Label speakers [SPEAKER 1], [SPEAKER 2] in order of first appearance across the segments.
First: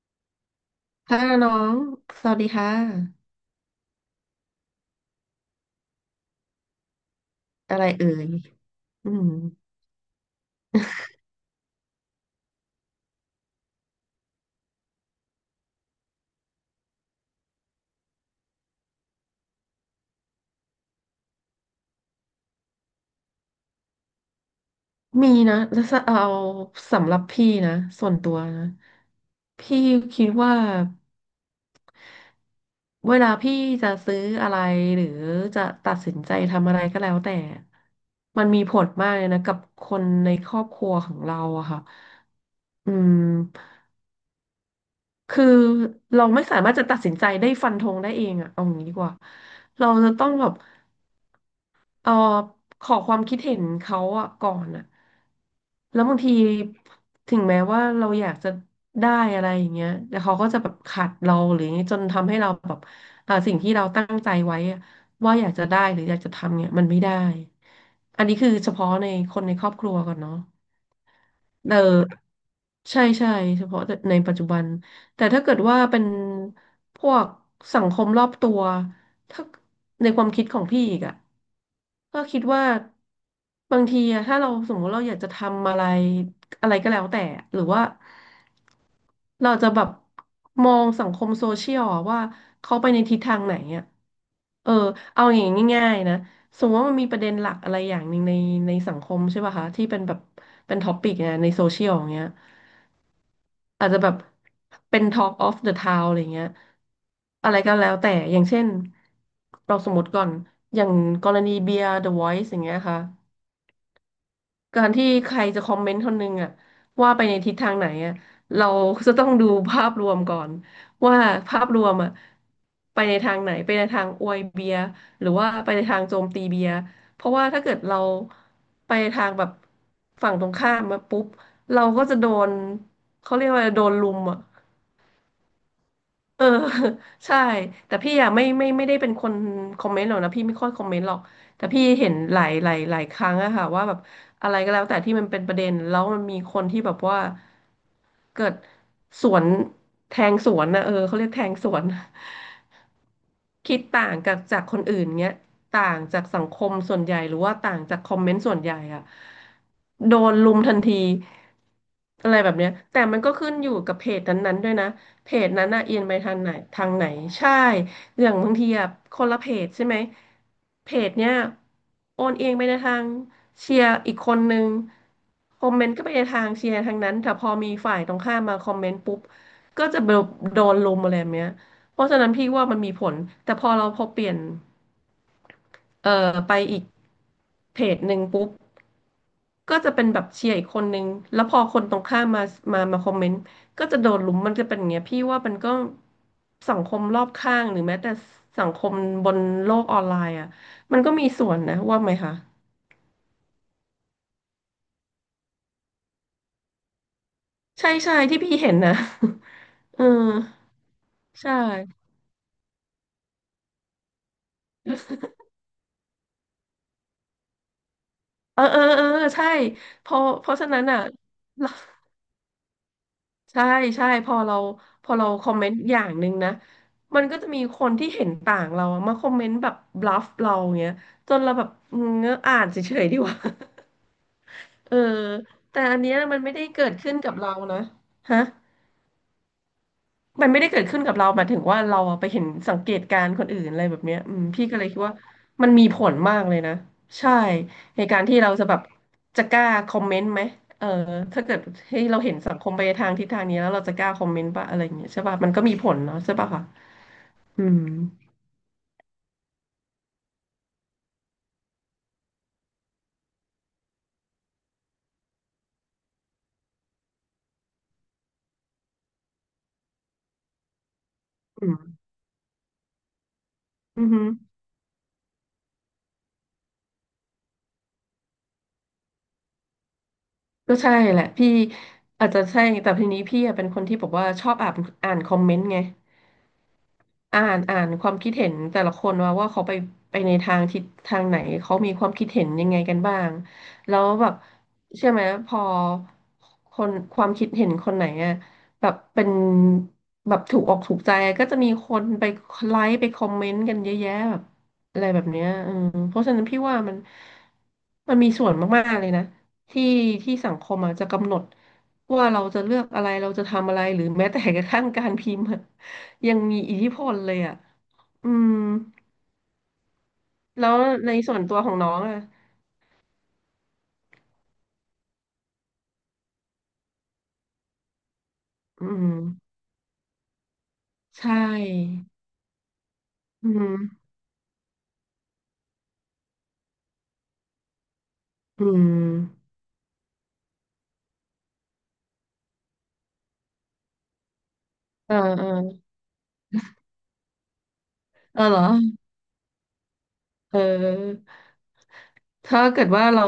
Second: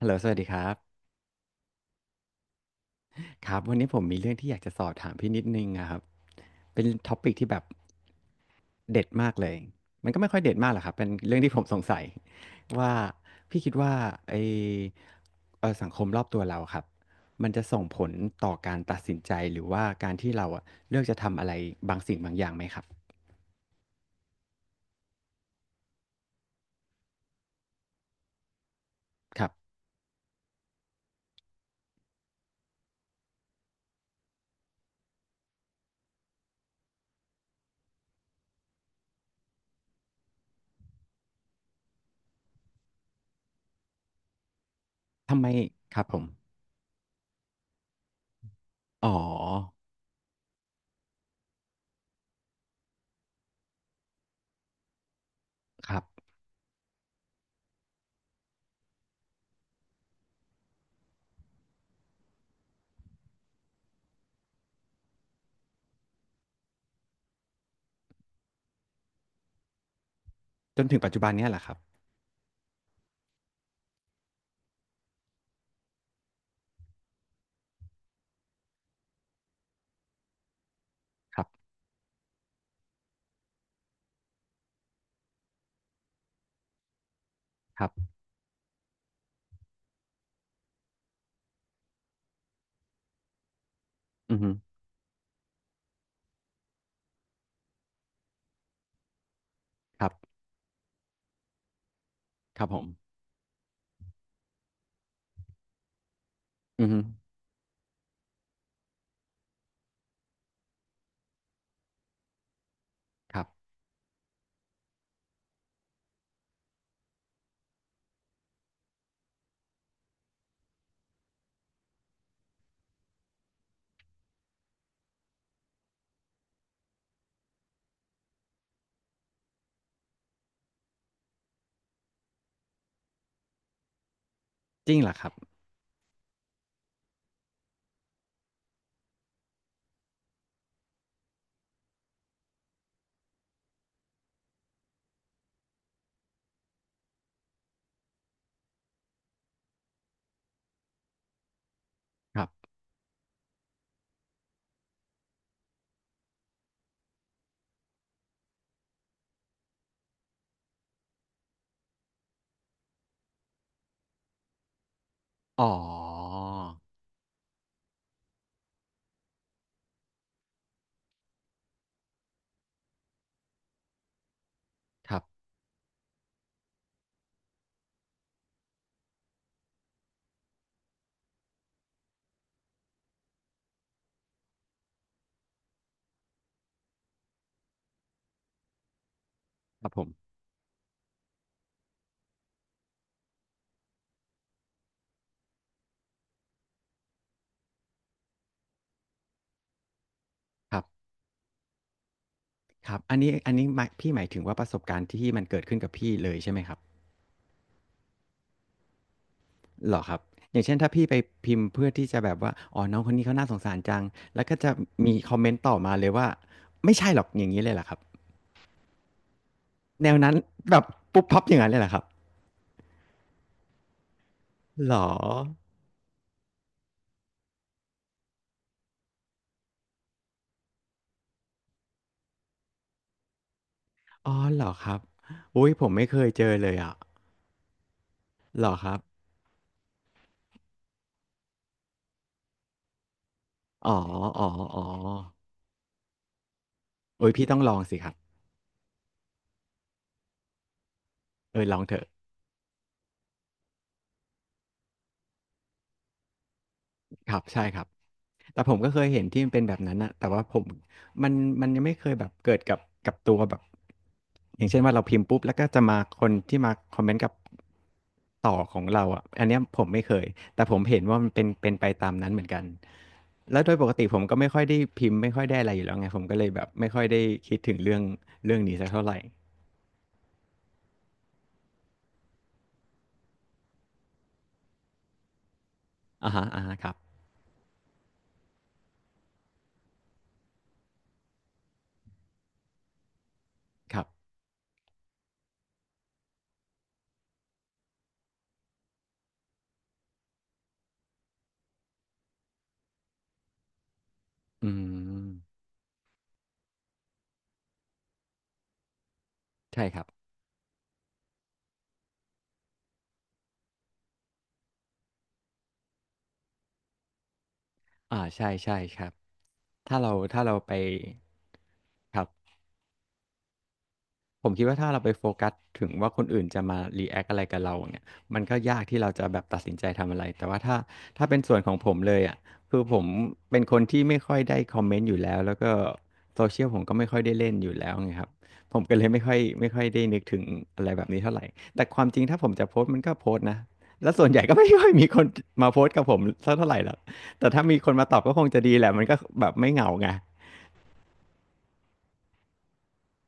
[SPEAKER 1] ฮัลโหลสวัสดีครับ
[SPEAKER 2] ค่ะน้องสวัสดีค่ะ
[SPEAKER 1] ครับวันนี้ผมมีเรื่องที่อยากจะสอบถามพี่นิดนึงอะครับเป็นท็อปิกที่แบบ
[SPEAKER 2] อะไรเอ่ย
[SPEAKER 1] เด็ด
[SPEAKER 2] อื
[SPEAKER 1] มา
[SPEAKER 2] ม
[SPEAKER 1] กเลยมันก็ไม่ค่อยเด็ดมากหรอกครับเป็นเรื่องที่ผมสงสัยว่าพี่คิดว่าไอเอ่อสังคมรอบตัวเราครับมันจะส่งผลต่อการตัดสินใจหรือว่าการที่เราอะเลือกจะทำอะไรบางสิ่งบางอย่างไหมครับ
[SPEAKER 2] มีนะแล้วจะเอาสำหรับพี่นะส่วนตัวนะ
[SPEAKER 1] ครับ
[SPEAKER 2] พี่คิดว่าเวลาพี่จะซื้ออะไรหรือจะตัดสินใจทำอะไรก็แล้วแต่มันมีผลมากเลยนะกับคนในครอบครัวของเราอะค่ะอืม
[SPEAKER 1] ทำ
[SPEAKER 2] คือ
[SPEAKER 1] ไมครับผ
[SPEAKER 2] เรา
[SPEAKER 1] ม
[SPEAKER 2] ไม่สามารถจะตัดสินใจได้ฟันธงได้เองอะเอางี้ดีก
[SPEAKER 1] อ๋อ
[SPEAKER 2] ว่าเราจะต้องแบบ เออขอความคิดเห็นเขาอะก่อนอะ
[SPEAKER 1] ครั
[SPEAKER 2] แล้ว
[SPEAKER 1] บ
[SPEAKER 2] บางทีถึงแม้ว่าเราอยากจะได้อะไรอย่างเงี้ยแต่เขาก็จะแบบขัดเราหรืออย่างเงี้ยจนทำให้เราแบบสิ่งที่เราตั้งใจไว้อะว่าอยากจะได้หรืออยากจะทำเนี่ยมันไม่ได้อันนี้คือเฉพาะในคนในครอบครัวก่อนเนาะ
[SPEAKER 1] จนถึงปัจจุบันเนี้ยแหละค
[SPEAKER 2] เอ
[SPEAKER 1] รับ
[SPEAKER 2] อใช่ใช่เฉพาะในปัจจุบันแต่ถ้าเกิดว่าเป็นพวกสังคมรอบตัวถ้าในความคิดของพี่อีกอะ
[SPEAKER 1] ครับ
[SPEAKER 2] ก็คิดว่าบางทีอะถ้าเราสมมติเราอยากจะทำอะไรอะไรก็แล้วแต่หรือว่า
[SPEAKER 1] ครับ
[SPEAKER 2] เราจะแบบมองสังคมโซเชียลอะว่าเขาไปในทิศทางไหนอะ
[SPEAKER 1] อือฮึ
[SPEAKER 2] เออเอาอย่างง่ายๆนะ สมมติว่ามันมีประเด็นหลักอะไรอย่างหนึ่งในสังคมใช่ป่ะคะที่เป็น
[SPEAKER 1] ครั
[SPEAKER 2] แบบ
[SPEAKER 1] บ
[SPEAKER 2] เป็นท็อปิกเนี่ยในโซเชียลอย่างเงี้ย
[SPEAKER 1] ครับผม
[SPEAKER 2] อาจจะแบบเป็น Talk of the Town อะไรเงี้ย
[SPEAKER 1] อือฮึ
[SPEAKER 2] อะไรก็แล้วแต่อย่างเช่นเราสมมติก่อนอย่างกรณีเบียร์ The Voice อย่างเงี้ยค่ะ
[SPEAKER 1] ครับ
[SPEAKER 2] การที่ใครจะคอมเมนต์คนหนึงอะว่าไปในทิศทางไหนอะเราจะต้องดูภาพรวมก่อนว่าภาพรวมอะไปในทางไหนไปในทางอวยเบียร์หรือว่าไปในทางโจมตีเบียร์เพราะว่าถ้าเกิดเราไปในทางแบบฝั่งตรงข้ามมาปุ๊บเราก็จะโดนเขาเรียกว่าโดนลุมอะ
[SPEAKER 1] จริงเหรอครับ
[SPEAKER 2] เออ ใช่แต่พี่อะไม่ได้เป็นคนคอมเมนต์หรอกนะพี่ไม่ค่อยคอมเมนต์หรอกแต่พี่เห็นหลายครั้งอะค่ะว่าแบบอะไรก็แล้วแต่ที่มันเป็นประเด็นแล้วมันมีคนที่แบบว่าเกิดสวนแทงสวนนะเออเขาเรียกแทงสวน
[SPEAKER 1] ครับ
[SPEAKER 2] คิดต่างกับจากคนอื่นเงี้ยต่างจากสังคมส่วนใหญ่หรือว่าต่างจากคอมเมนต์ส่วนใหญ่อะโดนลุมทันทีอะไรแบบเนี้ยแต่มันก็ขึ้นอยู่กับเพจนั้นๆด้วยนะเพจ
[SPEAKER 1] อ๋
[SPEAKER 2] นั้นน่ะเอียงไปทาง
[SPEAKER 1] อ
[SPEAKER 2] ไหนใช่อย่างบางทีอะคนละเพจใช่ไหมเพจเนี้ยโอนเอียงไปในทางเชียร์อีกคนนึง
[SPEAKER 1] ครับ
[SPEAKER 2] คอมเมนต์ก็ไปในทางเชียร์ทางนั้นแต่พอมีฝ่ายตรงข้ามมาคอมเมนต์ปุ๊บก็จะโดนลุมอะไรแบบเนี้ย เพราะฉะนั้นพี่ว่ามันมีผลแต่พอเปลี่ยนไปอีกเพจหนึ่งปุ๊บ ก็
[SPEAKER 1] ครั
[SPEAKER 2] จะ
[SPEAKER 1] บผ
[SPEAKER 2] เป็นแบบ
[SPEAKER 1] ม
[SPEAKER 2] เชียร์อีกคนนึงแล้วพอคนตรงข้ามมาคอมเมนต์ก็จะโดนลุมมันจะเป็นอย่างเงี้ยพี่ว่ามันก็สังคมรอบข้างหรือแม้แต่สังคมบนโลกออนไลน์อ่ะ
[SPEAKER 1] ครั
[SPEAKER 2] มัน
[SPEAKER 1] บ
[SPEAKER 2] ก็มีส่วนนะว่าไหมคะ
[SPEAKER 1] ครับ อันนี้ อันนี้หมายพี่หมายถึงว่าประสบการณ์ที่มันเกิดขึ้นกับพี่เลยใช่ไหมครับ
[SPEAKER 2] ใช่ใช่ที่พี่เห็นนะ
[SPEAKER 1] เหร
[SPEAKER 2] เอ
[SPEAKER 1] อ
[SPEAKER 2] อ
[SPEAKER 1] ครับ อย่างเช่นถ้าพี่ไป
[SPEAKER 2] ใช่
[SPEAKER 1] พิมพ์เพื่อที่จะแบบว่าอ๋อน้องคนนี้เขาน่าสงสารจังแล้วก็จะมีคอมเมนต์ต่อมาเลยว่า ไม่ใช่หรอกอย่างนี้เลยเหรอครับ
[SPEAKER 2] เออเออเออใช่
[SPEAKER 1] แน
[SPEAKER 2] เพ
[SPEAKER 1] ว
[SPEAKER 2] ราะ
[SPEAKER 1] นั้น
[SPEAKER 2] ฉะ
[SPEAKER 1] แบ
[SPEAKER 2] นั้
[SPEAKER 1] บ
[SPEAKER 2] นอ่ะ
[SPEAKER 1] ปุ๊บปั๊บอย่างนั้นเลยเหรอครับ
[SPEAKER 2] ใช่ใช่
[SPEAKER 1] เหรอ
[SPEAKER 2] พอเราคอมเมนต์อย่างหนึ่งนะมันก็จะมีคนที่เห็นต่างเราอะมาคอมเมนต์แบบบลัฟเราเงี้ยจนเราแบบอืมงั้นอ่านเฉยๆดีกว่า
[SPEAKER 1] อ๋อเหรอค
[SPEAKER 2] เอ
[SPEAKER 1] รั
[SPEAKER 2] อ
[SPEAKER 1] บอุ้ย
[SPEAKER 2] แต่
[SPEAKER 1] ผม
[SPEAKER 2] อัน
[SPEAKER 1] ไม่
[SPEAKER 2] เนี้
[SPEAKER 1] เค
[SPEAKER 2] ย
[SPEAKER 1] ย
[SPEAKER 2] มัน
[SPEAKER 1] เจ
[SPEAKER 2] ไม่
[SPEAKER 1] อ
[SPEAKER 2] ได้
[SPEAKER 1] เลย
[SPEAKER 2] เกิ
[SPEAKER 1] อ่ะ
[SPEAKER 2] ดขึ้นกับเรานะฮะ
[SPEAKER 1] เหรอครับ
[SPEAKER 2] มันไม่ได้เกิดขึ้นกับเราหมายถึงว่าเราอะไปเห็นสังเกตการณ์คนอื่นอะไร
[SPEAKER 1] อ๋อ
[SPEAKER 2] แบบเนี้ยอื
[SPEAKER 1] อ๋
[SPEAKER 2] ม
[SPEAKER 1] อ
[SPEAKER 2] พี่ก็
[SPEAKER 1] อ๋อ
[SPEAKER 2] เลยคิดว่ามันมีผลมากเลยนะ
[SPEAKER 1] เอ้
[SPEAKER 2] ใช่
[SPEAKER 1] ยพี่ต้องลองสิ
[SPEAKER 2] ใน
[SPEAKER 1] ครับ
[SPEAKER 2] การที่เราจะแบบจะกล้าคอมเมนต์ไหมเออถ้าเกิ
[SPEAKER 1] เออ
[SPEAKER 2] ด
[SPEAKER 1] ลองเถ
[SPEAKER 2] ให้
[SPEAKER 1] อะ
[SPEAKER 2] เราเห็นสังคมไปทางทิศทางนี้แล้วเราจะกล้าคอมเมนต์ปะอะไรอย่างเงี้ยใช่ป่ะมันก็มีผลเนาะใช่ป่ะคะ
[SPEAKER 1] ครับ
[SPEAKER 2] อื
[SPEAKER 1] ใช่ค
[SPEAKER 2] ม
[SPEAKER 1] รับแต่ผมก็เคยเห็นที่มันเป็นแบบนั้นนะแต่ว่าผมมันมันยังไม่เคยแบบเกิดกับกับตัวแบบอย่างเช่นว่าเราพิมพ์ปุ๊บแล้วก็จะมาคนที่มาคอมเมนต์กับต่อของเราอ่ะอันเนี้ยผมไม่เคยแต่ผมเห็นว่ามันเป็น
[SPEAKER 2] อื
[SPEAKER 1] เป็นไป
[SPEAKER 2] ม
[SPEAKER 1] ตามนั้นเหมือนกันแล้วโดยปก
[SPEAKER 2] อื
[SPEAKER 1] ติ
[SPEAKER 2] อ
[SPEAKER 1] ผ
[SPEAKER 2] ฮึ
[SPEAKER 1] มก็ไม่ค่อยได้พิมพ์ไม่ค่อยได้อะไรอยู่แล้วไงผมก็เลยแบบไม่ค่อยได้คิดถึงเรื่องเรื่องนี้สักเท่าไหร่
[SPEAKER 2] ก็ใช่แหละพี่อาจจะใช่แต่ทีนี้พี่อะเป็นคนที่บอกว่าชอบอ่านคอมเมนต์ไง
[SPEAKER 1] อ่าฮะอ่าฮะครับ
[SPEAKER 2] อ่านความคิดเห็นแต่ละคนว่าเขาไปในทางทิศทางไหนเขามีความคิดเห็นยังไงกันบ้างแล้
[SPEAKER 1] ครั
[SPEAKER 2] ว
[SPEAKER 1] บ
[SPEAKER 2] แบบเชื่อไหมพอคนความคิดเห็นคนไหนอะแบบเป็นแบบถูกอกถูกใจก็จะมีคนไลค์ไปคอมเมนต์กันเยอะแยะแบบ
[SPEAKER 1] อื
[SPEAKER 2] อะไรแบ
[SPEAKER 1] ม
[SPEAKER 2] บเนี้ยอืมเพราะฉะนั้นพี่ว่ามันมีส่วนมากๆเลยนะที่
[SPEAKER 1] ใช่ครับ
[SPEAKER 2] สังคมอะจจะกำหนดว่าเราจะเลือกอะไรเราจะทำอะไรหรือแม้แต่กระทั่งการพิมพ์อะ ยังมีอิทธิพลเลยอ่ะ
[SPEAKER 1] อ่า
[SPEAKER 2] อื
[SPEAKER 1] ใช่
[SPEAKER 2] ม
[SPEAKER 1] ใช่ครับถ้าเราถ้าเรา
[SPEAKER 2] แล้
[SPEAKER 1] ไป
[SPEAKER 2] วในส่วนตัวของน้อง
[SPEAKER 1] ค
[SPEAKER 2] อ่ะ
[SPEAKER 1] รับ ผมคิดว่าถ้าเราไปโฟกัสถึงว่าคนอื่นจะมารีแอคอะไรกับเราเนี่ยมันก็ยาก
[SPEAKER 2] อื
[SPEAKER 1] ที่เรา
[SPEAKER 2] ม
[SPEAKER 1] จะแบบตัดสินใจทำอะไรแต่ว่าถ้า
[SPEAKER 2] ใช
[SPEAKER 1] ถ้าเป็นส่วนของผม
[SPEAKER 2] ่
[SPEAKER 1] เลยอ่ะคือผม
[SPEAKER 2] อื
[SPEAKER 1] เป็นคนที่
[SPEAKER 2] ม
[SPEAKER 1] ไม่ค่อยได้คอมเมนต์อยู่แล้วแล้วก็โซเชียลผมก็ไม่ค่อยได้เล่นอยู่แล้วไงครับ
[SPEAKER 2] อื
[SPEAKER 1] ผม
[SPEAKER 2] ม
[SPEAKER 1] ก็เลยไม่ค่อยได้นึกถึงอะไรแบบนี้เท่าไหร่แต่ความจริงถ้าผมจะโพสต์มันก็โพสต์นะแล้วส่วนใหญ่ก็ไม่ค่อยมี
[SPEAKER 2] เออ
[SPEAKER 1] คน
[SPEAKER 2] เออ
[SPEAKER 1] มาโพสต์กับผมสักเท่าไหร่หรอกแต่ถ้ามีคนมาตอบก็
[SPEAKER 2] เอ
[SPEAKER 1] ค
[SPEAKER 2] อ
[SPEAKER 1] ง
[SPEAKER 2] เหร
[SPEAKER 1] จะ
[SPEAKER 2] อ
[SPEAKER 1] ดีแหละมันก็แบบไม่เหงาไง
[SPEAKER 2] เออถ้าเกิดว่าเรา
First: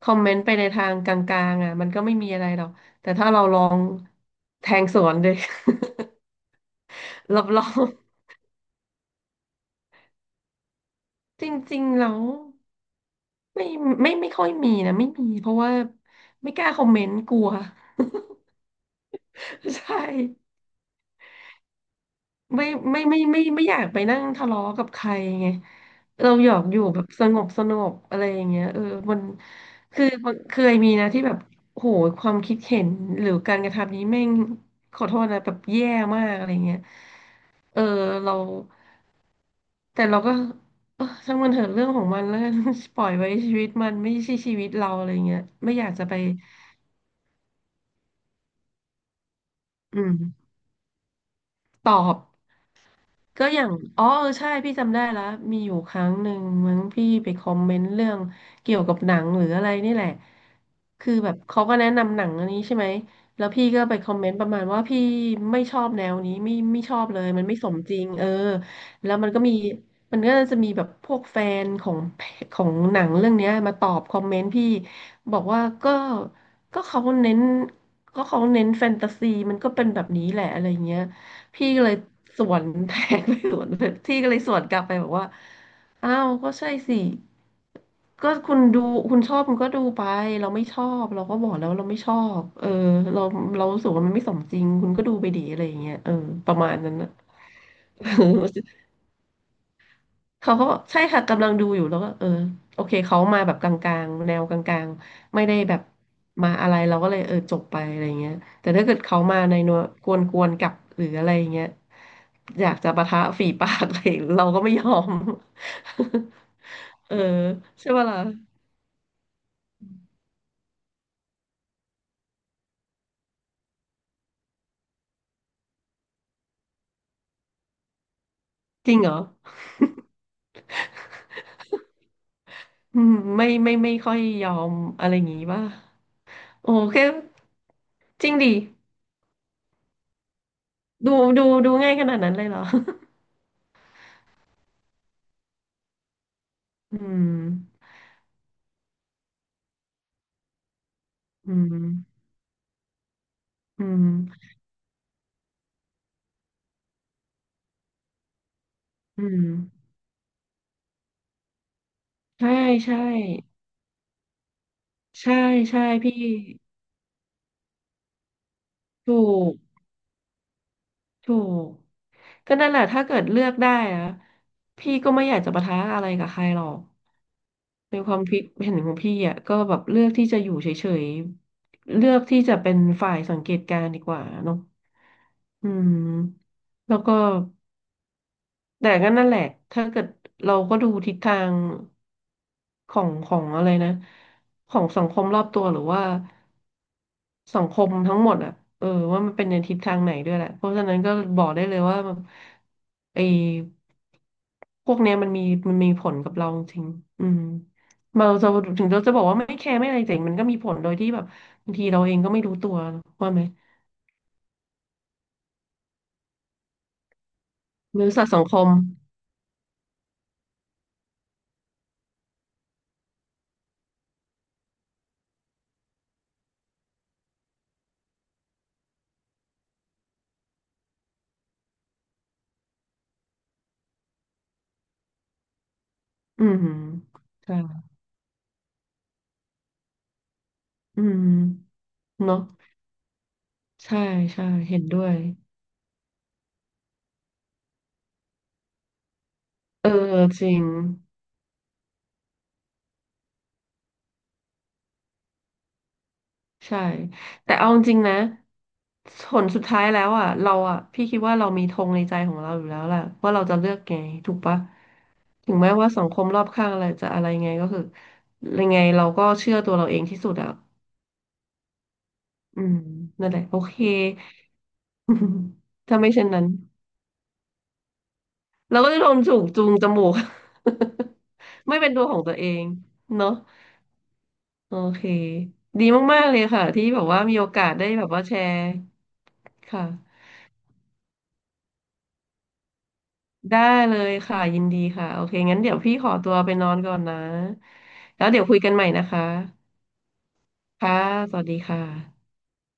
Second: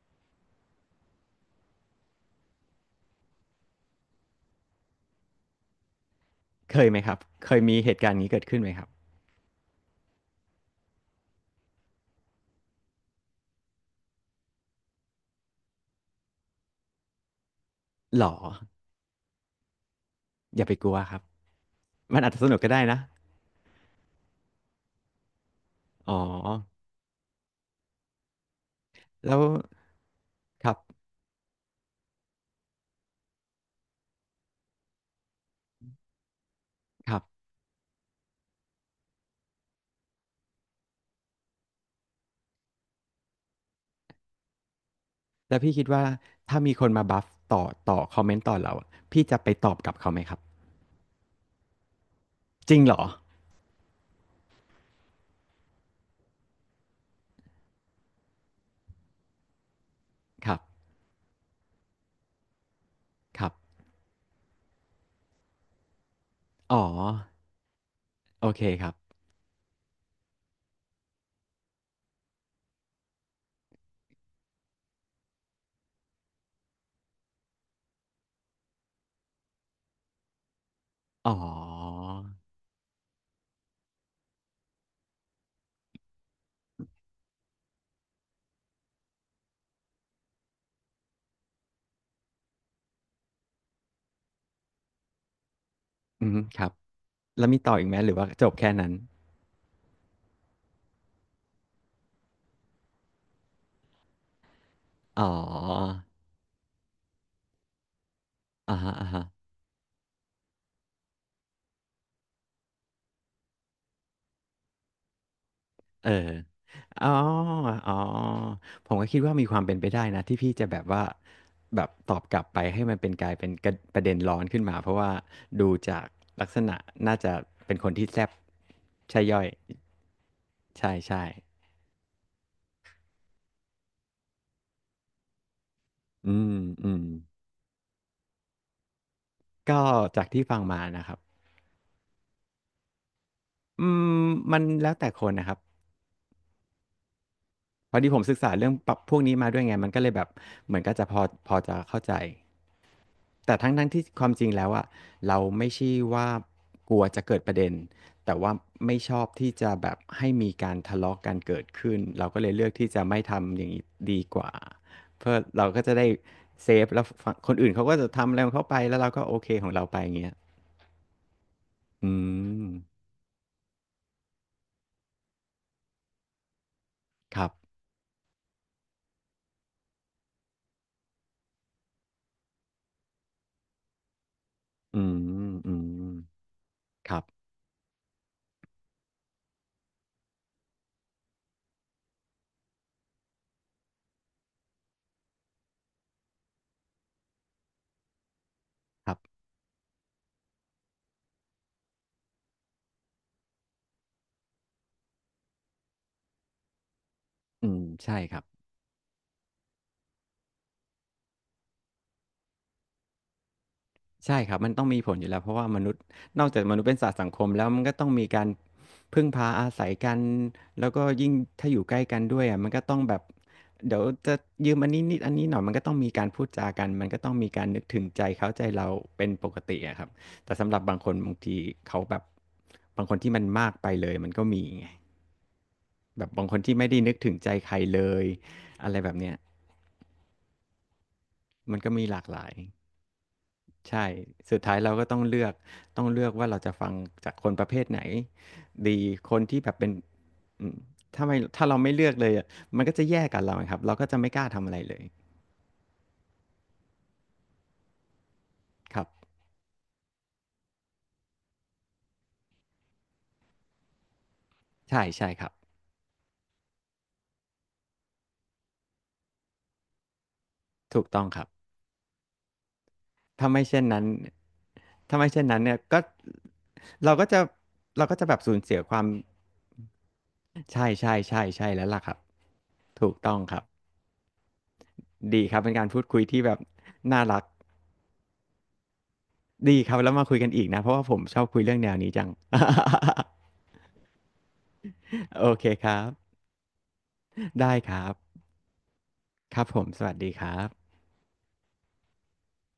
[SPEAKER 2] คอมเมนต์ไปในทางกลางๆอ่ะมันก็ไม่มีอะไรหรอกแต่ถ้าเราลองแทงสวนเลย
[SPEAKER 1] เคยไหมครับ
[SPEAKER 2] รับ
[SPEAKER 1] เค
[SPEAKER 2] ร
[SPEAKER 1] ย
[SPEAKER 2] อ
[SPEAKER 1] มี
[SPEAKER 2] ง
[SPEAKER 1] เหตุการณ์นี้เกิดขึ้นไหมครับ
[SPEAKER 2] จริงๆแล้วไม่ไม่ค่อยมีนะไม่มีเพราะว่าไม่กล้าคอมเมนต์กลัว
[SPEAKER 1] หรอ
[SPEAKER 2] ใช่
[SPEAKER 1] อย่าไปกลัวครับ มันอาจจะสนุก
[SPEAKER 2] ไม่
[SPEAKER 1] ก็ได้นะ
[SPEAKER 2] ไม่ไม่อยากไปนั่งทะเลาะกับใครไง
[SPEAKER 1] อ๋อ
[SPEAKER 2] เราอยากอยู่แบบสงบสงบอะไรอย่างเงี้ยเออมัน
[SPEAKER 1] แล้ว
[SPEAKER 2] คือมันเค
[SPEAKER 1] ครั
[SPEAKER 2] ยมี
[SPEAKER 1] บ
[SPEAKER 2] นะที่แบบโหความคิดเห็นหรือการกระทำนี้แม่งขอโทษนะแบบแย่มากอะไรเงี้ย
[SPEAKER 1] ครับ
[SPEAKER 2] เออเราแต่เราก็เออช่างมันเถอะเรื่องของมันแล้วกัน ปล่อยไว้ชีวิตมันไม่ใช่ชีวิตเราอะไรเงี้ย
[SPEAKER 1] แล้วพี่
[SPEAKER 2] ไม่อ
[SPEAKER 1] คิด
[SPEAKER 2] ยาก
[SPEAKER 1] ว่า
[SPEAKER 2] จะไป
[SPEAKER 1] ถ้ามีคนมาบัฟต่อต่อคอมเมนต์ต่อเราอะพี่จะไปตอบกลับ
[SPEAKER 2] อื
[SPEAKER 1] เขา
[SPEAKER 2] ม
[SPEAKER 1] ไหมครับ
[SPEAKER 2] ตอบ
[SPEAKER 1] จริงเหรอ
[SPEAKER 2] ก็อย่างอ๋อเออใช่พี่จำได้แล้วมีอยู่ครั้งหนึ่งมั้งพี่ไปคอมเมนต์เรื่องเกี่ยวกับหนังหรืออะไรนี่แหละ
[SPEAKER 1] ครับ
[SPEAKER 2] คือแบบเขาก็แนะนำหนังอันนี้ใช่ไหม
[SPEAKER 1] ค
[SPEAKER 2] แล้
[SPEAKER 1] รั
[SPEAKER 2] ว
[SPEAKER 1] บ
[SPEAKER 2] พี่ก็ไปคอมเมนต์ประมาณว่าพี่ไม่ชอบแนวนี้ไม่
[SPEAKER 1] อ๋อ
[SPEAKER 2] ชอบเลยมันไม่สมจริงเออ
[SPEAKER 1] โอเคครับ
[SPEAKER 2] แล้วมันก็จะมีแบบพวกแฟนของของหนังเรื่องเนี้ยมาตอบคอมเมนต์พี่บอกว่าก็เขาเน้นก็เขาเน้นแฟนตาซีมันก็เป็นแบบนี้แหละอะไรเงี้ย
[SPEAKER 1] อ๋อ
[SPEAKER 2] พี่ก็เลยสวนแทงไปสวนเลยพี่ก็เลยสวนกลับไปบอกว่า อ้าว ก็ใช่สิ ก็คุณดูคุณชอบคุณก็ดูไปเราไม่ชอบเราก็บอกแล้วเราไม่ชอบ เออ เราเรารู้สึกว่ามันไม่สมจริงคุณก็ดูไปดีอะไรอย่างเงี้ยเออ
[SPEAKER 1] อืม
[SPEAKER 2] ประ
[SPEAKER 1] ครับ
[SPEAKER 2] มาณนั้นนะ
[SPEAKER 1] แล้วมีต่ออีกไหมหรือว่าจบแค่ นั้น
[SPEAKER 2] เขาก็บใช่ค่ะกำลังดูอยู่แล้วก็เออโอเคเขามาแบบกลางๆแนวกลาง
[SPEAKER 1] อ๋อ
[SPEAKER 2] ๆไม่ได้แบบมาอะไรเราก็เลยเออจบไปอะไรเงี้ยแต่
[SPEAKER 1] อ่า
[SPEAKER 2] ถ้า
[SPEAKER 1] ฮะ
[SPEAKER 2] เกิด
[SPEAKER 1] อ่า
[SPEAKER 2] เขา
[SPEAKER 1] ฮะ
[SPEAKER 2] มาในนัวกวนๆกลับหรืออะไรเงี้ยอยากจะปะทะฝีปากอะไรเราก็ไม่ยอม
[SPEAKER 1] เออ
[SPEAKER 2] เอ
[SPEAKER 1] อ๋
[SPEAKER 2] อ
[SPEAKER 1] อ
[SPEAKER 2] ใช่
[SPEAKER 1] อ๋อ
[SPEAKER 2] ปะล่ะ
[SPEAKER 1] ผมก็คิดว่ามีความเป็นไปได้นะที่พี่จะแบบว่าแบบตอบกลับไปให้มันเป็นกลายเป็นกระประเด็นร้อนขึ้นมาเพราะว่าดูจากลักษณะน่าจะเป็นคนที่แซ่บ
[SPEAKER 2] จริงเหรอ
[SPEAKER 1] ใช่ย่อยใช่ใช่
[SPEAKER 2] อืมไม่ไม่ค่อยยอมอะไรอย่างงี้ป่ะ
[SPEAKER 1] อืม
[SPEAKER 2] โอ
[SPEAKER 1] อื
[SPEAKER 2] เค
[SPEAKER 1] ม
[SPEAKER 2] จริงดิ
[SPEAKER 1] ก็จากที่ฟังมานะค
[SPEAKER 2] ดู
[SPEAKER 1] รับ
[SPEAKER 2] ดูง่ายขนาดนั้นเลยเหรอ
[SPEAKER 1] อืมมันแล้วแต่คนนะครับ
[SPEAKER 2] อืม
[SPEAKER 1] พอดีผมศึกษาเรื่องปรับพวกนี้มาด้วยไงมันก็เลยแบบเหมือนก็จะพอพ
[SPEAKER 2] อื
[SPEAKER 1] อจะเข้าใจ
[SPEAKER 2] ม
[SPEAKER 1] แต่ทั้ง
[SPEAKER 2] อื
[SPEAKER 1] ทั้งที่
[SPEAKER 2] ม
[SPEAKER 1] ความจริงแล้วอะเราไม่ใช่ว่ากลัวจะเกิดประเด็นแต่ว่าไม่ชอ
[SPEAKER 2] อื
[SPEAKER 1] บที่จะแบ
[SPEAKER 2] ม
[SPEAKER 1] บให้มีการทะเลาะกันเกิดขึ้นเราก็เล
[SPEAKER 2] ใช่
[SPEAKER 1] ยเลือกที่
[SPEAKER 2] ใช่
[SPEAKER 1] จะไม่ทำอย่างนี้ดีกว่าเพื่
[SPEAKER 2] ใช่
[SPEAKER 1] อเราก็จะได้
[SPEAKER 2] พี่
[SPEAKER 1] เซฟแล้วฟคนอื่นเขาก็จะทำอะไรของเขาไปแล้วเรา
[SPEAKER 2] ถู
[SPEAKER 1] ก็โอเค
[SPEAKER 2] ก
[SPEAKER 1] ของเราไปอย่างเงี้ย
[SPEAKER 2] ถูก
[SPEAKER 1] อื
[SPEAKER 2] ก็นั่นแหละ
[SPEAKER 1] ม
[SPEAKER 2] ถ้าเกิดเลือกได้อะพี่ก็ไม่อยากจะปะทะอะไรกับใครหรอก
[SPEAKER 1] ครับ
[SPEAKER 2] ในความคิดเห็นของพี่อ่ะก็แบบเลือกที่จะอยู่เฉยๆเลือกที่จะเป็นฝ่ายสังเกตการณ์ดีกว่าเนาะ
[SPEAKER 1] อื
[SPEAKER 2] อืม
[SPEAKER 1] ม
[SPEAKER 2] แล้ว
[SPEAKER 1] ๆค
[SPEAKER 2] ก็
[SPEAKER 1] รับ
[SPEAKER 2] แต่ก็นั่นแหละถ้าเกิดเราก็ดูทิศทางของของอะไรนะของสังคมรอบตัวหรือว่า สังคมทั้งหมดอ่ะเออ
[SPEAKER 1] ครั
[SPEAKER 2] ว่ามัน
[SPEAKER 1] บ
[SPEAKER 2] เป็นในทิศทางไหนด้วยแหละเพราะฉะนั้นก็บอกได้เลยว่าแบบไอ้พวกเนี้ยมันมีผลกับเราจริงๆอืม
[SPEAKER 1] อืมใช่ค
[SPEAKER 2] เรา
[SPEAKER 1] รับ
[SPEAKER 2] จะถึงเราจะบอกว่าไม่แคร์ไม่อะไรแต่มันก็มีผลโดยที่แบบบางทีเราเองก็ไม่รู้ตัวว่าไหม
[SPEAKER 1] ใช่ครับมันต้องมีผลอยู่แล้วเพราะว่ามนุษย์นอกจากมนุษย์เป็นสัตว์สังคมแล้วมันก็
[SPEAKER 2] บ
[SPEAKER 1] ต้อง
[SPEAKER 2] ริษั
[SPEAKER 1] มี
[SPEAKER 2] ทสั
[SPEAKER 1] กา
[SPEAKER 2] ง
[SPEAKER 1] ร
[SPEAKER 2] คม
[SPEAKER 1] พึ่งพาอาศัยกันแล้วก็ยิ่งถ้าอยู่ใกล้กันด้วยอ่ะมันก็ต้องแบบเดี๋ยวจะยืมอันนี้นิดอันนี้หน่อยมันก็ต้องมีการพูดจากันมันก็ต้องมีการนึกถึงใจเขาใจเราเป็นปกติอะครับแต่สำหรับบางคนบางทีเขาแบบบางคนที่มันมากไปเลยมันก็มีไงแบบ
[SPEAKER 2] อื
[SPEAKER 1] บางค
[SPEAKER 2] ม
[SPEAKER 1] นที่ไม่ได้นึกถึงใจใคร
[SPEAKER 2] ใช่
[SPEAKER 1] เลยอะไรแบบเนี้ย
[SPEAKER 2] อืม
[SPEAKER 1] มันก็มีหลากห
[SPEAKER 2] เนาะ
[SPEAKER 1] ลาย
[SPEAKER 2] ใช่
[SPEAKER 1] ใช่
[SPEAKER 2] ใช่
[SPEAKER 1] สุดท้า
[SPEAKER 2] เห็
[SPEAKER 1] ย
[SPEAKER 2] น
[SPEAKER 1] เรา
[SPEAKER 2] ด้
[SPEAKER 1] ก็
[SPEAKER 2] วย
[SPEAKER 1] ต้องเลือกต้องเลือกว่าเราจะฟังจากคนประเภทไหนดีคนที่แบบเป็
[SPEAKER 2] เอ
[SPEAKER 1] น
[SPEAKER 2] อจริง
[SPEAKER 1] อืมถ้าเราไม่เลือกเลยอะมันก็จะแย่กับเราครับเราก็จะไม่กล้าทำอะไรเลย
[SPEAKER 2] ใช่แต่เอาจริงๆนะ
[SPEAKER 1] ครับ
[SPEAKER 2] ผลสุดท้ายแล้วอ่ะเราอ่ะพี่คิดว่าเรามีธงในใจของเราอยู่แล้วแหละว่าเราจะเลือกไงถูกปะ
[SPEAKER 1] ใช่ใช่ครั
[SPEAKER 2] ถึ
[SPEAKER 1] บ
[SPEAKER 2] งแม้ว่าสังคมรอบข้างอะไรจะอะไรไงก็คือยังไงเราก็เชื่อตัวเราเองที่สุดอ่ะ
[SPEAKER 1] ถูกต้องครับ
[SPEAKER 2] อืมนั่นแหละ
[SPEAKER 1] ถ้า
[SPEAKER 2] โอ
[SPEAKER 1] ไม่
[SPEAKER 2] เค
[SPEAKER 1] เช่นนั้นถ้าไม่เช่นนั้นเนี่ย
[SPEAKER 2] ถ้า
[SPEAKER 1] ก็
[SPEAKER 2] ไม่เช่นนั้น
[SPEAKER 1] เราก็จะเราก็จะแบบสูญเสี
[SPEAKER 2] เรา
[SPEAKER 1] ย
[SPEAKER 2] ก็
[SPEAKER 1] ค
[SPEAKER 2] จะ
[SPEAKER 1] วาม
[SPEAKER 2] โดนจูงจมูก
[SPEAKER 1] ใช่ใช่ใช่ใช่
[SPEAKER 2] ไม่
[SPEAKER 1] แล้ว
[SPEAKER 2] เป็น
[SPEAKER 1] ล่ะ
[SPEAKER 2] ตัว
[SPEAKER 1] ค
[SPEAKER 2] ข
[SPEAKER 1] รับ
[SPEAKER 2] องตัวเอง
[SPEAKER 1] ถูกต้
[SPEAKER 2] เนาะ
[SPEAKER 1] องครับ
[SPEAKER 2] โอเค
[SPEAKER 1] ดีครับเป็นกา
[SPEAKER 2] ดี
[SPEAKER 1] รพูดคุ
[SPEAKER 2] มา
[SPEAKER 1] ย
[SPEAKER 2] กๆเล
[SPEAKER 1] ที่
[SPEAKER 2] ย
[SPEAKER 1] แบบ
[SPEAKER 2] ค่ะที่แบบว่า
[SPEAKER 1] น่า
[SPEAKER 2] มี
[SPEAKER 1] รัก
[SPEAKER 2] โอกาสได้แบบว่าแชร์
[SPEAKER 1] ดี
[SPEAKER 2] ค่ะ
[SPEAKER 1] ครับแล้วมาคุยกันอีกนะเพราะว่าผมชอบคุยเรื่องแนวนี้จัง
[SPEAKER 2] ได้เลยค่ะยินดีค่ะโอเค
[SPEAKER 1] โอ
[SPEAKER 2] งั้น
[SPEAKER 1] เค
[SPEAKER 2] เดี๋ยว
[SPEAKER 1] ค
[SPEAKER 2] พี่
[SPEAKER 1] รั
[SPEAKER 2] ขอตั
[SPEAKER 1] บ
[SPEAKER 2] วไปนอนก่อนนะ
[SPEAKER 1] ได้ครับ
[SPEAKER 2] แล้วเดี๋ยวคุยกันใหม่นะคะ
[SPEAKER 1] ครับผม สวัสดีครับ
[SPEAKER 2] ค่ะสวัสดีค่ะ